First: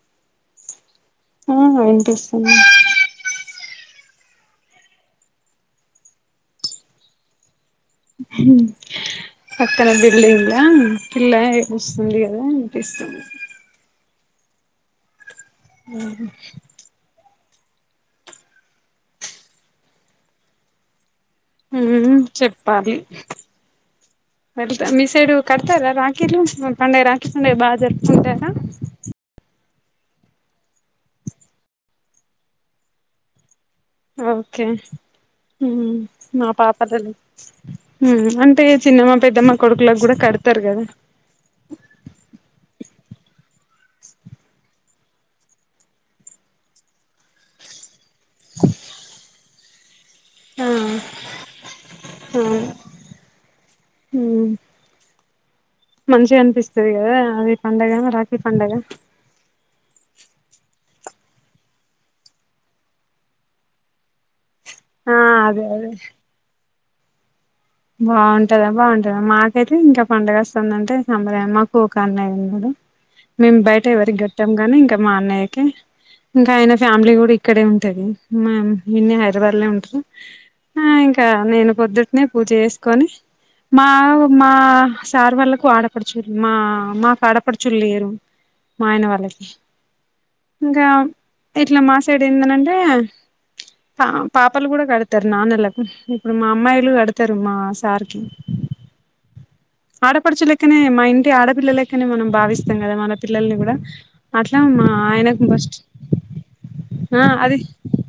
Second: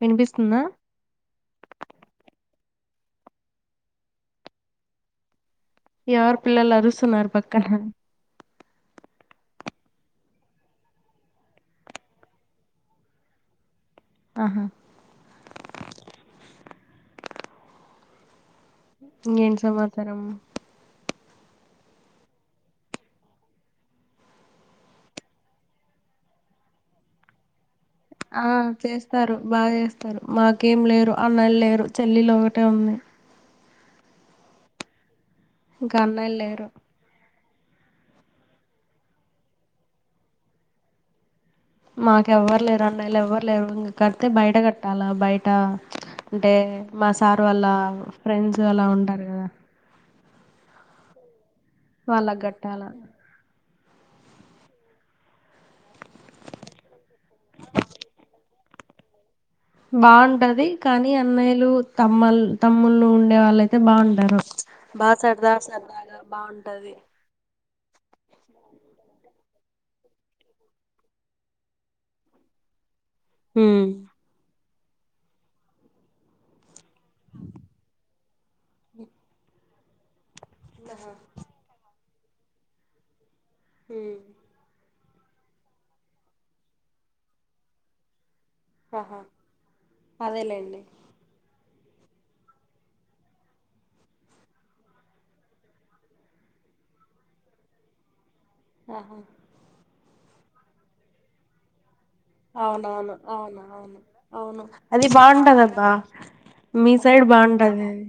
వినిపిస్తుందా ఆ వినిపిస్తుంది ఎవరు పిల్లలు అరుస్తున్నారు పక్కన హా పక్కన బిల్డింగ్ ల పిల్ల ఏడుస్తుంది కదా వినిపిస్తుంది ఆహా ఆ ఇంకేంటి సమాచారం మ్ చెప్పాలి వెళ్తా మిసైడు కడతర రాకీలు పండే రాఖి పండగ రాఖీ పండగ బా జరుపుకుంటారా ఆ చేస్త చేస్తారు బాగ చేస్తారు మాకేం లేరు అన్నయళ్లు లేరు చెల్లెలు ఒకటే ఉంది ఓకే ఉం ఇంకా అన్నయ్యలు మా లేరు పాపదలు మ్ అంటే చిన్నమ్మ పెద్దమ్మ కొడుకులకి కూడా కడతరు కదా మాక్ ఎవ్వరు లేరు అన్నయ్యలు ఎవ్వరు లేరు ఇంకా కడితే బయట కట్టాలా బయట అంటే మా సార్ వాళ్ళ ఫ్రెండ్స్ అలా ఉంటారు కదా మ్ వాళ్ళకు కట్టాల ఉం మంచిగ అనిపిస్తది కదా అది పండగ రాఖీ పండగ బాగుంటది కానీ అన్నయ్యలు తమ్మల్ తమ్ముళ్లు ఉండే వాళ్ళయితే బాగుంటారు బా ఆ సరదా అదే అదే సరదాగా బాగుంటది బాగుంటదా బాగుంటదా మాకైతే ఇంకా పండగస్తాందంటే సంబరం మాకు ఒక అన్నయ్య ఉన్నడు మేము బయట ఉమ్ ఎవరి గట్టం కానీ ఇంకా మా అన్నయ్యకె ఇంకా ఆయన ఫ్యామిలీ కూడా ఇక్కడే ఉంటది మా ఈన్నే హైదరాబాద్లనే ఉంటరు ఆ ఇంకా నేను పొద్దుట్నే పూజ చేసుకొని మా ఉమ్ మా సార్ వాళ్ళ ఆడపడుచులు మా మాకు ఆడపడుచుల్ లేరు మాయన ఆహా వాళ్ళకి అదేలేండి ఇంకా ఎట్ల మా సైడ్ ఏందనంటే పా పాపలు కూడ కడతరు నాన్నలకు ఇప్పుడు మా అమ్మాయిలు కడుత తరు మా సార్కి ఆహా ఆడపడుచులెక్కనే మా ఇంటి ఆడపిల్లలెక్కనే మనం భావిస్తాం కదా మన అవునవును పిల్లల్ని అవును కూడా అవును అట్లా అవును మా అది ఆయనకు ఫస్ట్ బాగుంటదబ్బా మీ సైడ్ బాగుంటది అది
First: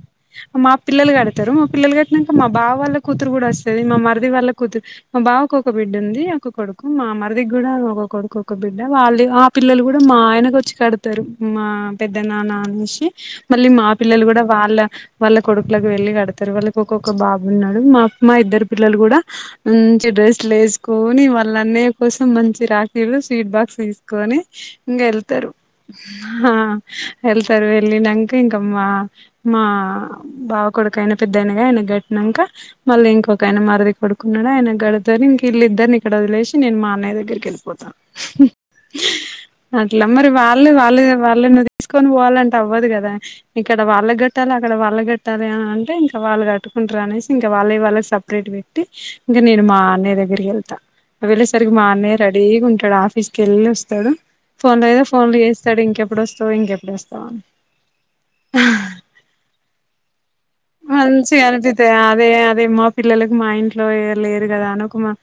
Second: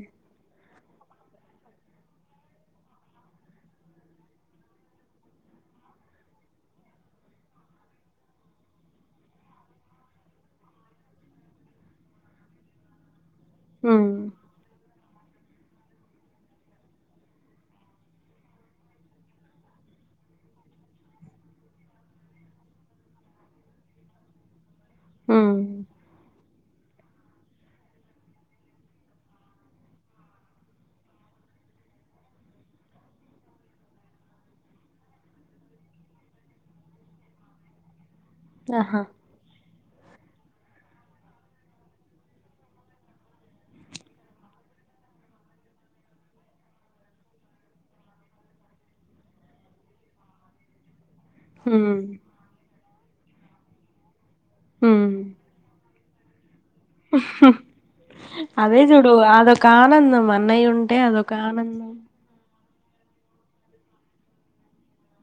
మా పిల్లలు కడతరు మా పిల్లలు కట్టిణంక మా బావాళ్ళ కూతురు కూడ అస్తది మా మరిది వాళ్ళ కూతురు మా బావకొక బిడ్డుంది ఒక కొడుకు మా మరిధిక్కూడ ఒక కొడుకు ఒక బిడ్డ వాల్లిగ పిల్లలు కూడ మా ఆయనకు వచ్చి కడతరు మా పెద్ద నాన్న అనేషి మళ్ళీ మా ఉమ్ పిల్లలు కూడా వాళ్ళ వాళ్ళ కొడుకులకి వెళ్ళి కడతరు వాళ్ళకి ఒక్కొక్క బాబు ఉన్నాడు మా మా ఇద్దరు పిల్లలు కూడా మంచి డ్రెస్లేస్కోని వాళ్ళ అన్నయ్య కోసం మంచి రాఖీలు స్వీట్ బాక్స్ తీసుకోని ఇంగ ఎళ్తరు ఉమ్ ఆ ఎళ్తరు వెళ్ళినంక ఇంకమ్మా మా బావ కొడుకయినె పెద్దయిన ఆయనకు గట్టినంక మళ్ళ ఇంకొక ఆయనె మరిది కొడుకున్నడు ఆయన గడతది ఇంక ఇల్లిద్దరిని ఇక్కడ వదిలేషి నేను మా అన్నయ దగ్గరికి ఎల్పోత ఆహా హుహా అట్ల మరి వాళ్ళు వాళ్ళ వాళ్ళని తీసుకొని పోవాలంటే అవ్వదు కదా ఇక్కడ వాళ్ళకి కట్టాలి అక్కడ వాళ్ళకి కట్టాలి అని అంటే ఇంకా వాళ్ళు కట్టుకుంటర అనేసి ఇం వాళ్ళయి వాళ్ళకి సపరేట్ పెట్టి ఇంకా నేను మా అన్నయ్య దగ్గరికి వెళ్తా వెళ్ళసరికి మా ఉమ్ అన్నయ్య రడి రెడీగా ఉంటడు ఆఫీస్కి వెళ్లి వస్తడు ఫోన్ల మీద ఉమ్ ఫోన్లు చేస్తడు ఇంకెప్పుడు వస్తవు ఇంకెప్పు హుహు అదే చూడు అదొక ఆనందం మన అన్నయ్య ఉంటే అదొక మంచిగా అనిపితది ఆనందం అదే అదే మా పిల్లలలకు మా ఇంట్లో ఎవరు లేరు కదా అని మా ఒక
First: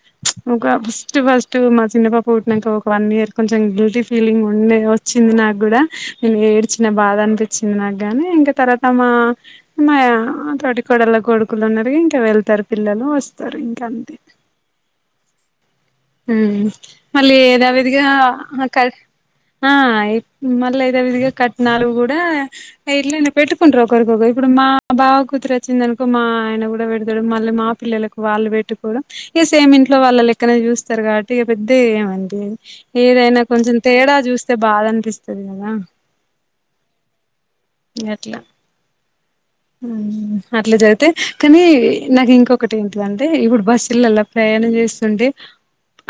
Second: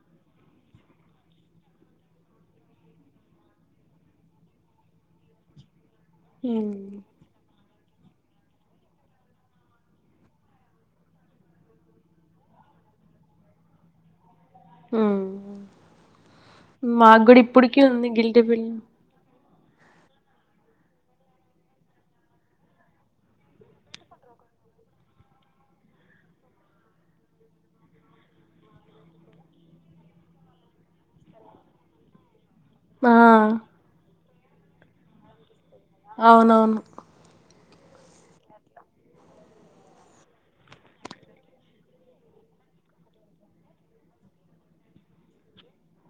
ఇంకా ఫస్ట్ ఫస్ట్ మా చిన్న పాప పుట్టినంక ఒక వన్ ఇయర్ కొంచెం గిల్టీ ఫీలింగ్ ఉండేను వచ్చింది నాకు కూడా నేను ఉమ్ ఏడ్చిన బాధ అనిపించింది నాకు గానీ ఇంకా తర్వాత మా మా తోటి కొడల్ల కొడుకులు ఉన్నరు ఇంకా వెళ్తరు పిల్లలు వస్తరు ఇంకా అంతే ఉ ఉ మళ్ళీ ఏదావిధగా ఉంది గిల్టీ అక ఫీలింగ్ ఆ ఇ మళ్ళ యద విధిగా కట్నాలు కూడా ఇట్లలనే పెట్టుకుంటరు ఒకరికొకరు ఇప్పుడు మా బావ కూతురు వచ్చిందనుకో మా ఆయన కూడా పెడతడు మళ్ళ మా పిల్లలకు వాళ్ళు పెట్టుకోవడం ఈగ సేమ్ ఇంట్లో వాళ్ళ లెక్కనే చూస్త స్తారు కాబట్టి ఇగ పెద్దగ ఏమ్ అనిపియ్యది ఆ ఏదైనా కొంచం తేడా చూస్తే బాధ అనిపిస్తది కదా అవునవును అట్లా ఉ అట్ల జరిగితే కానీ నాకు ఇంకొకటి ఏంటిదంటే ఇప్పుడు బస్సుల్లల్ల ప్రయాణం చేస్తుంటే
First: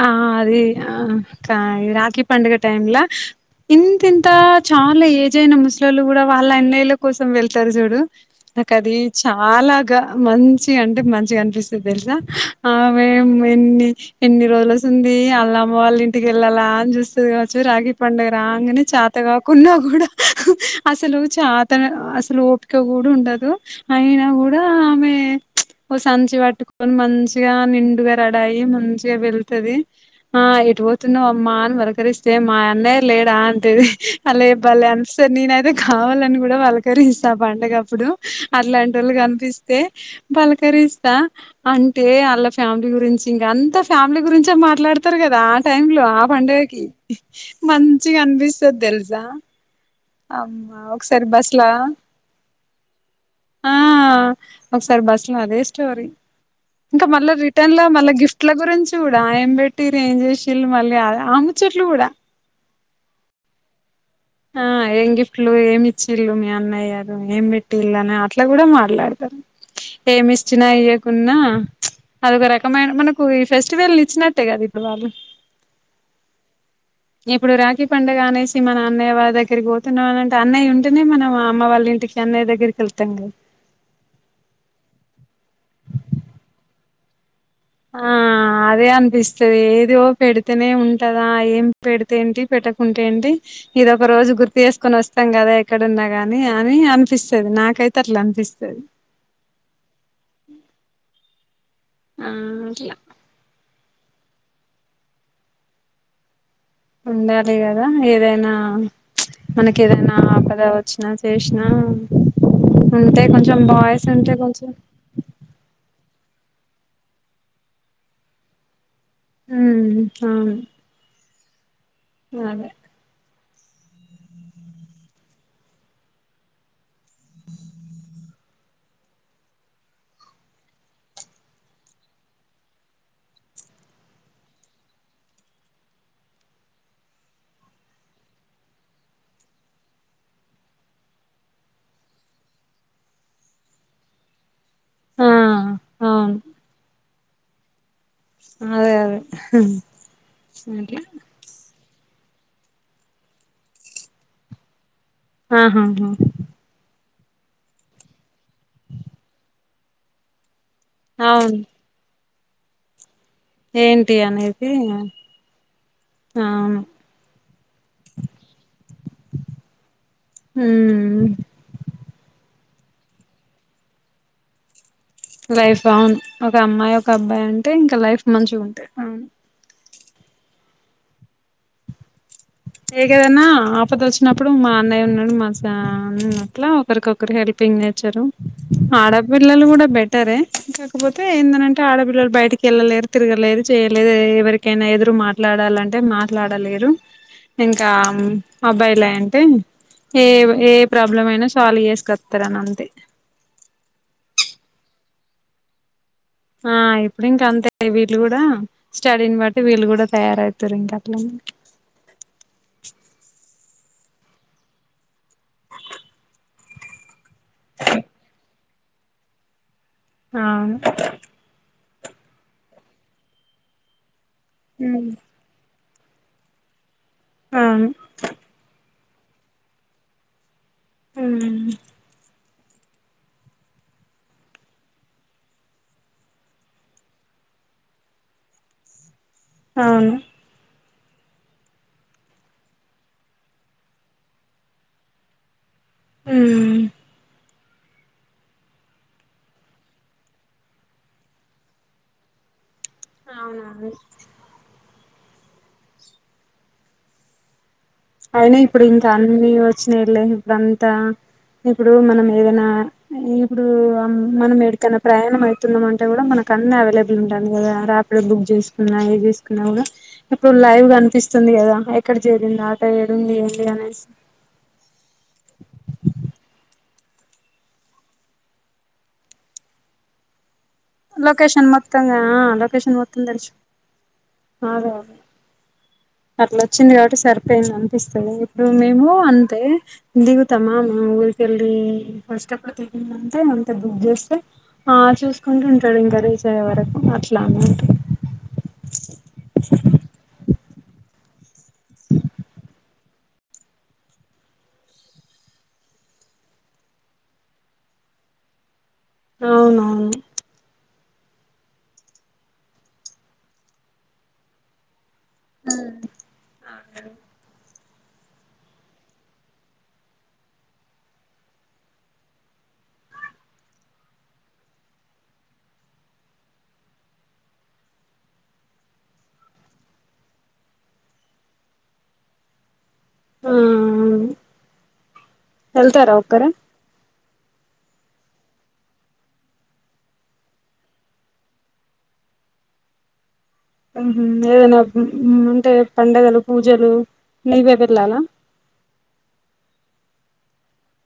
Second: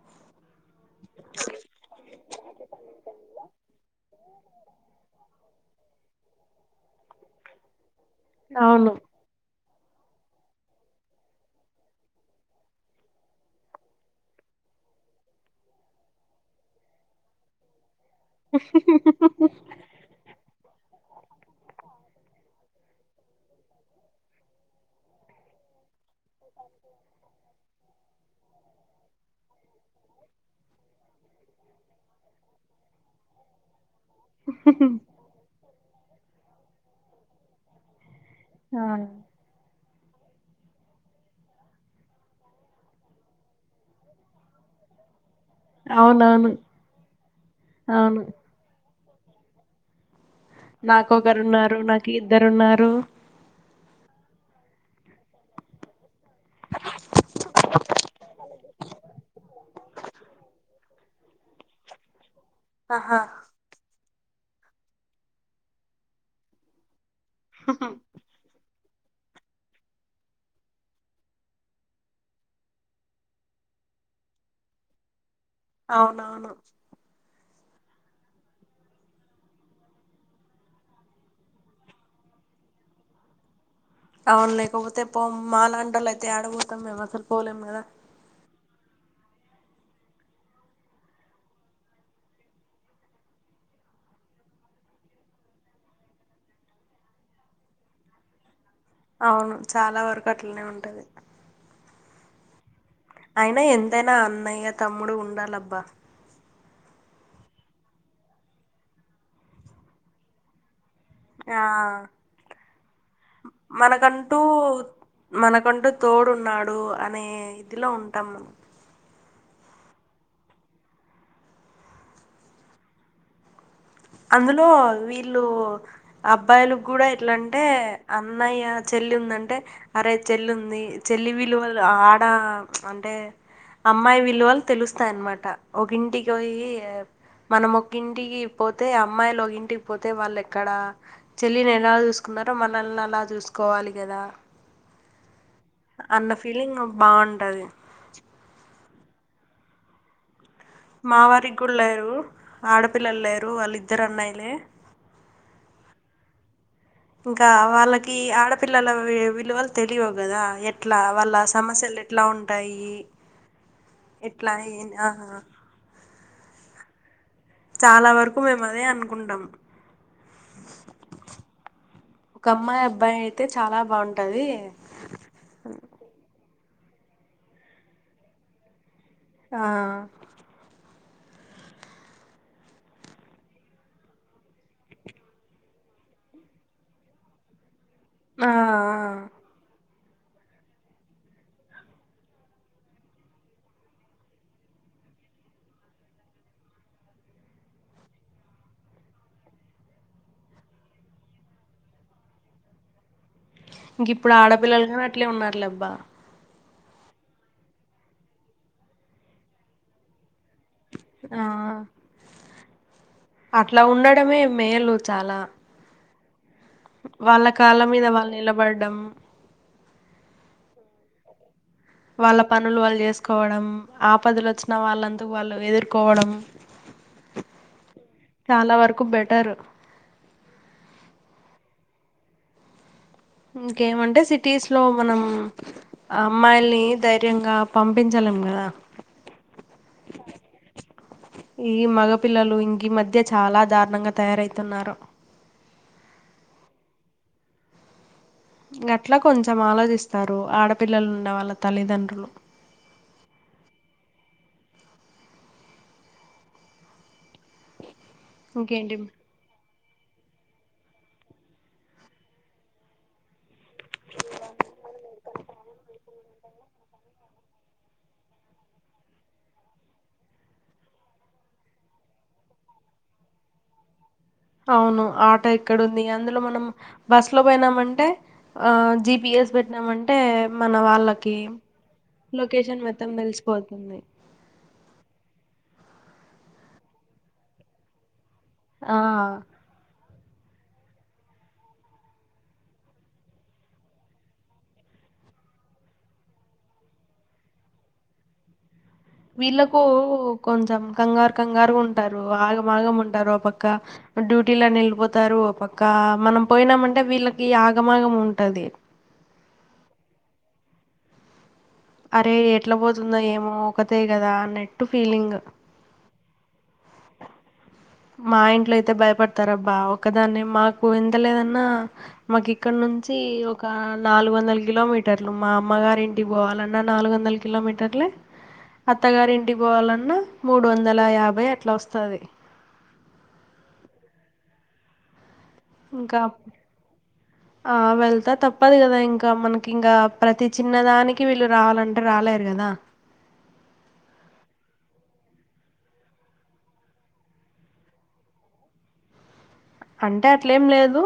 ఆ అరే ఆ ఇంకా రాఖీ పండుగ టైమ్లా ఇంతింత ఇంత చాలా ఏజైనా ముస్లోల్లు కూడా వాళ్ళ అన్నయ్యలా కోసం వెళ్తారు చూడు నాక అది అవును ఎంత చాలాగా మంచి అంటే మంచిగా అనిపిస్తది తెలుసా ఆమె ఎన్ని ఎన్ని రోజులసుంది ఆల్లమ్మ వాళ్ళ ఇంటికి వెళ్ళాలా అని చూస్తది కావచ్చు రాఖీ పండుగ రాగనే చతగాకున్నా కూడా అసలు చాతన అసలు ఓపిక కు ఉండదు అయినా కూడా ఆమె ఓ సంచి పట్టుకోని మంచిగా గా నిండుగ రెడి అయి మంచిగ వెళ్తది ఆ ఎటు పోతున్నావ్ అమ్మా అని పలకరిస్తే మా అన్నయ్య లేడా అంటది అల్లు బలే అనిపిస్తది నేనయితే కావాలని కూడా పలకరిస్తా పండగప్పుడు ఆ అట్లాంటి ఒళ్ళు కనిపిస్తే పలకరిస్తా అంటే ఆళ్ల ఫ్యామిలీ గురించి ఇంగ అంత ఫ్యామిలీ గురించే మాట్లాడుతరు కదా టైమ్ లో ఆ అవునవును పండగకి మంచిగ అవును అనిపిస్త చ తెలుసా అమ్మా ఒకసారి బస్లా నాకొకరున్నారు నాకు ఇద్దరున్నారు ఆ ఒకసారి బస్ ల అదే స్టోరి ఇంకా మళ్ళా రిటర్న్ లో మళ్ళా గిఫ్ట్ల గురించి కూడా ఏం పెట్టిర్రు ఏం చేసిుర్రు మళ్ళీ ఆముచ్చట్లు కూడా ఆహా ఆ ఏం గిఫ్ట్లు ఏమి ఇచ్చిల్లు మీ అన్నయ్యలు ఏం పెట్టిళ్ళు అట్ల కూడా మాట్లాడతరు ఏమి ఇచ్చిన ఇయ్యకున్న అదొక రకమైన మనకు ఈ ఫెస్టివల్ ఇచ్చినట్టే కదా ఇప్పుడు వాళ్ళు అవునవును ఇప్పుడు రాఖీ పండుగ అనేసి మన అన్నయ్య వారి దగ్గకి పోతున్నాం అంటే అన్నయ్య ఉంటేనే మనం అమ్మ వాళ్ళ ఇంటికి అన్నయ దగ్గరికి వెళ్తాం కదా అవును లేకపోతే పో మాలంటోలు అయితే ఆడపోతరు మేము అసలుపోలేం కదా ఆ అదే అనిపిస్తుద ఏదో పెడితేనే ఉంటదా ఏం పెడితే ఏంటి పెట్టకుంటే ఏంటి ఇదిొ ఒక రోజు గుర్తు చేసుకొని వస్తాం కదా ఎక్కడన్నా గాని అని అనిపిస్తుది నాకైతే అట్లా అనిపిస్తుది అవును చాలా వరకు అట్లనే ఉంటది ఆ అట్లా అయినా ఎంతైనా అన్నయ్య తమ్ముడు ఉండాలబ్బా ఉండాలి కదా ఏదైనా మనకి ఏదైనా ఆపదవ వచ్చిన ఆ చేసినా ఉంటే కొంచెం బాయస్ ఉంటే మనకంటూ కొంచెం మనకంటూ తోడున్నాడు అనే ఇదిలో ఉంటాం మనం హ్మ్ అవును అే అందులో వీళ్ళు అబ్బాయిలు కూడా ఎట్లంటే అన్న న్నయ్య చెల్లి ఉందంటే అరే చెల్లి ఉంది చెల్లి వీలువల్ల ఆడ అంటే అమ్మాయి విలువలు తెలుస్తాయిన్నమాట ఒకంటికియ మనం ఒకంటికి పోతే అమ్మాయిలు ఒక ఇంటికి పోతే వాళ్ళు ఎక్కడ చెల్లిని ఎలా చూసుకున్నారో మనల్ని అలా చూసుకోవాలి కదా ఆ అన్న అవును ఫీలింగ్ బాగుంటది అదే అదే మా వారికి కూడా లేరు ఆడపిల్లలు లేరు వాళ్ళ ఇద్దరు అన్నాయిలే ఆహా హా ఇంకా వాళ్ళకి ఆడపిల్లల విలువలు తెలియవు కదా ఎట్లా వాళ్ళ అవును సమస్యలు ఎట్లా ఉంటాయి ఏంటి ఎట్లా అనేది ఏం ఆహా ఆ చాలా వరకు మేము అదే అనుకుంటాం హ్మ్ ఒక అమ్మాయి అబ్బాయి అయితే చాలా బాగుంటది లైఫ్లాంగ్ ఒక అమ్మాయి ఒక అబ్బాయి ఉంటే ఇంకా లైఫ్ మంచిగా ఉంటాయి మ్మ్ ఆ ఏదేమైనా ఆపద వచ్చినప్పుడు మా అన్నయ్య ఉన్నాడు మనసులో ఉన్నట్ల ఒకరికొకరు హెల్పింగ్ నేచరు ఆ ఆ! ఆడపిల్లలు కూడా బెట్ బెటరే కాకపోతే ఏందనంటే ఆడపిల్లలు బయటికి వెళ్ళలేరు తిరగలేదు చేయలేరు ఎవరికి ఎకైనా ఎదురు మాట్లాడాలంటే మాట్లాడలేరు ఇంకా అబ్బాయిలియె అంటే ఏవ్ ఏ ప్రాబ్లమ్ అయినా సాల్వ్ చేసుత్తరని అంతే ఇంగిప్పుడు ఆడపిల్లలు గాని అట్లే ఉన్నారులేబ్బా ఆ ఇప్పుడు ఇంకంతే వీళ్ళు కూడా స్టడీని బట్టి వీళ్ళు కూడా తయారవు తరు ఇంకట్లనే ఆ అట్లా ఉండడమే మేలు చాలా వాళ్ళ కాళ్ళ మీద వాళ్ళు నిలబడ్డం ఆ వాళ్ళ పనులు వాళ్ళు చేసుకోవడం ఆపదలు వచ్చిన వాళ్ళంతకు వాళ్ళు ఎదుర్కోవడం అవును చాలా వరకు బెటరు మ్మ్ ఇంకేమంటే సిటీస్ లో మనం అమ్మాయిల్ని ధైర్యంగా పంపించలేం కదా అవును ఈ మగపిల్లలు ఇంగ ఈ మధ్య చాలా దారుణంగా తయారైతున్నారు మ్మ్ ఇంగట్లా కొంచెం ఆలోచిస్తారు ఆడపిల్లలు వున్నవాళ్ళ తల్లిదండ్రులు అవునవును అయినా ఇప్పుడు ఇంకేంటి ఇంకా అన్ని వచ్చినాయిలె ఇప్పుడంతా ఇప్పుడు మనం ఏదైనా ఇప్పుడు మనం ఎడికైనా ప్రయాణం అయితున్నాం అంటే కూడా మనకు అన్ని అవైలబుల్ ఉంటాయి కదా రా డ బుక్ చేసుకున్నా ఏది చేసుకున్నా కూడా ఇప్పుడు లైవ్ గనిపిస్తుంది కదా ఎక్కడ చేరింద ఏడుంది ఏంటి అనేసి అవును ఆటో ఎక్కడుంది అందులో మనం బస్ లో పోయినామంటే ఆ జి. పి. ఎస్ పెట్టనామంటే మన వాళ్ళకి లొకేషన్ మొత్తంగా లొకేషన్ మొత్తం తెలిసిపోతుంది ఆదో అట్లోచ్చింది కాబట్టి సరిపోయింది అనిపిస్తుంది ఇప్పుడు ఆ మేము అంతే దిగుతామా ఊరికెళ్ళి ఫస్ట్ అప్పుడు దిగినంకా మంతే బుక్ చేస్తే ఆ చూసుకుంటాడు ఇంకా రీచ్ అయ్యే వరకు అట్లా వీళ్ళకు కొంచెం కంగారు కంగారు ఉంటారు ఆగమాగం ఉంటారు ఓ పక్క డ్యూటీలని వెళ్ళిపోతారు పక్క మనం పోయినామంటే వీళ్ళకి ఆగమాగం ఉంటాది అవునవును అరే ఎట్ల పోతుంధో ఏమో ఒకతే కదా అన్నట్టు ఫీలింగ్ మ్మ్ మా ఇంట్లో అయితే భయపడతారబ్బా ఒకదాన్నే మాకు ఎంతలేదన్నా మాకు ఇక్కడ నుంచి ఒక నాలుగు వందల కిలోమీటర్లు మా అమ్మగారి ఇంటికి పోవాలన్నా నాలుగు వందల కిలోమీటర్లే అత్తగారి ఇంటికి పోవాలన్నా మూడు వందల యాభై అట్లా వస్తది ఉమ్ ఉ ఇంకా ఆ వెళ్తా తప్పదు కదా ఇంకా మనకి ఇంకా ప్రతి చిన్నదానికి వీళ్ళు రావాలంటే రాలేరు కదా ఉహు ఏదైనా ఉ ఉంటే పండగలు పూజలు నీవే వెళ్ళాలా అంటే అట్లేం లేదు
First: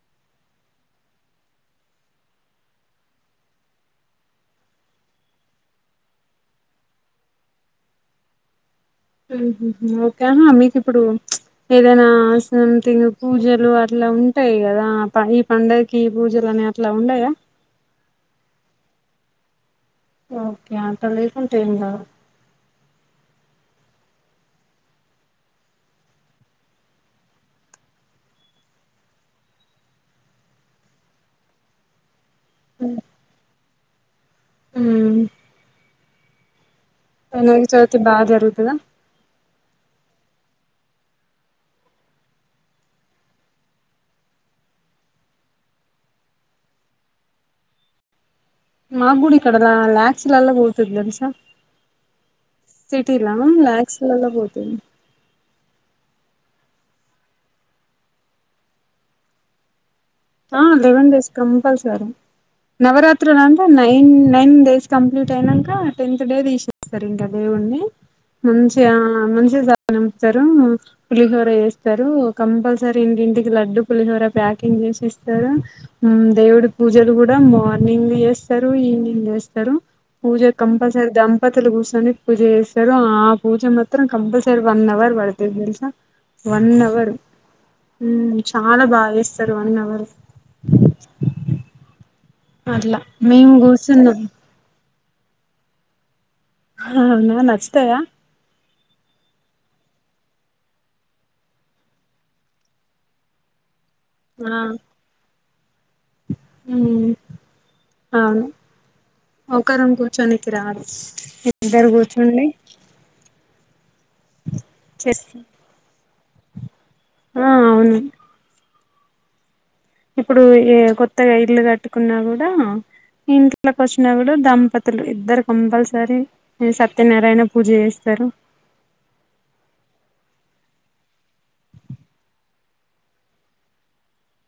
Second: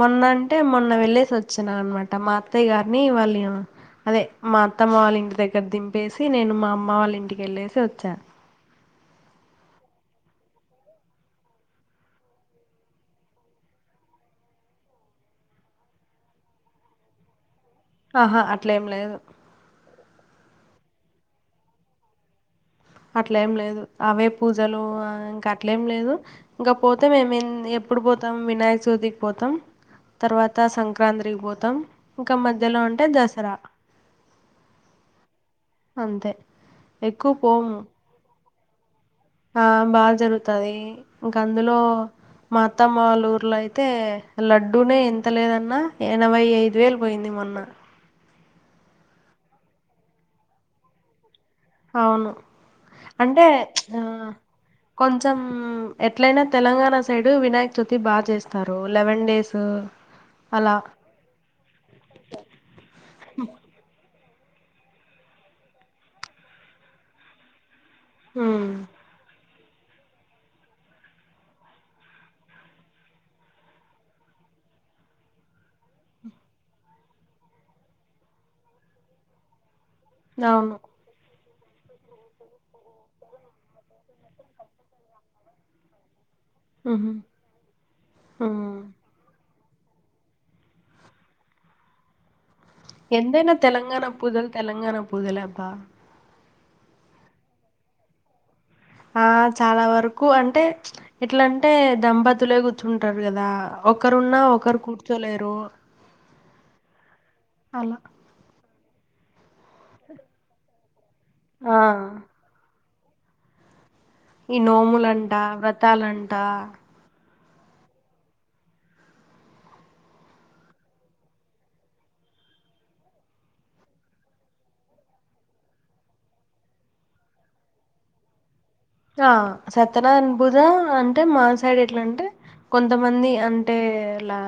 మొన్న అంటే మొన్న వెళ్లేేసి వచ్చినా అనమాట మా అత్తయ్య గారిని వాళ్ళ అదే మా అత్తమ్మ వాళ్ళ ఇంటి దగ్గర దింపేసి నేను మా అమ్మ వాళ్ళ ఇంటికేళ్ళేసి వచ్చా ఉహు ఓకే ఆహా మీకు ఇప్పుడు ప్చ్ ఏదైనా సంథింగ్ పూజలు అట్లా ఉంటాయి కదా ఈ పండగకి పూజలు అనే ఇట్లా ఉండయా ఆహా అట్లే ఏం లేదు ఓకే అంత లేకుంటే ఏం కాదు అట్లేం లేదు అవే పూజలు ఇంకా అట్లేం లేదు ఇంగ పోతే మేము ఎన్ ఎప్పుడు పోతాం వినాయక చవితికి పోతాం తర్వాత సంక్రాంతి పోతాం ఇంకా మధ్యలో అంటే దసరా ఉ అంతే ఎక్కువ వినాయక పోము చవితి బాగా జరుగుతదా ఆ బాగా జరుగుతది ఇంకా అందులో మా అత్తమ్మ వాళ్ళ ఊర్లో అయితే లడ్డూనే ఎంత లేదన్నా ఎనభై ఐదు వేలు పోయింది మొన్న మా కూడా ఇక్కడ లా ల్యాక్స్ లాల్లో పోతాది తెలుసా అవును సిటీలా అంటే లాక్స్ ఆ లల్లో పోతుం కొంచెం ఎట్లయినా తెలంగాణ సైడ్ వినాయక్ చవితి బాగా చేస్తారు లెవెన్ డేస్ ఆ అలా లెవెన్ డేస్ కంపల్సరీ నావరాత్రులు అంటే నైన్ నైన్ డేస్ కంప్లీట్ అయినంక టెన్త్ డే తీసిం సరే ఇంకా దేవుణ్ణి ఉమ్ మంచిగా మంచిగా సాగానంపుతారు పులిహోర చేస్తారు కంపల్సరీ ఇంటింటికి లడ్డు పులిహోర ప్యాకింగ్ చేసిస్త తారు దేవుడి పూజలు కూడా మార్నింగ్ చేస్తారు ఈవినింగ్ చేస్తారు పూజ అవును కంపల్ దంపతులు కూర్చొని పూజ చేస్తారో ఆ పూజ మాత్రం కంపల్సరీ వన్ అవర్ పడుతది తెలుసా వన్ ఉహు అవర్ ఉ ఉమ్ చాలా బాగా చేస్తారు వన్ అవర్ అట్లా మేము ఎంతైనా తెలంగాణ కూర్చున్నాం పూజలు తెలంగాణ పూజలే అబ్బా హ హ నచ్చుతాయ ఆ చాలా వరకు అంటే ఎట్లా అంటే దంపతులే కూర్చుంటారు కదా ఒకరున్నా ఒకరు కూర్చోలేరు ఉ అలా అవును ఒకరు కూర్చొనినికి రాదు ఆ ఇద్దరు కూర్చొని ఈ నోములు చేస్త అంట వ్రతాలు అంట ఆ అవును ఇప్పుడు ఏ కొత్తగా ఇల్లు కట్టుకున్నా కూడా ఇంట్లోకి వచ్చినప్పుడు దంపతులు ఇద్దరు కంపల్సరీ. సత్యనారాయణ పూజ చేస్తారు. ఆ సత్యనారాయణ పూజ అంటే మాసైడ్ ఎట్లా అంటే. కొంతమంది అంటే లా.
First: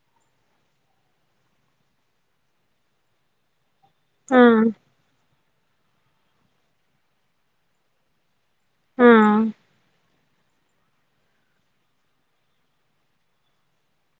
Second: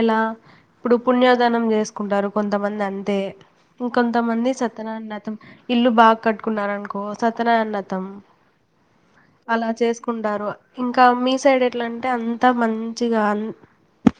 ఎలా ఇప్పుడు పుణ్యదానం చేసుకుంటారు కొంతమంది అంతే. ఇం ఆ కొంతమంది సత్యనయన్నతం ఇల్లు బాగా కట్టుకున్నారు అనుకో సత్యనయన్నతం. ఆ అలా చేసుకుంటారు. ఇంకా మీ సైడ్ ఎట్లా అంటే అంతా మంచిగా అ.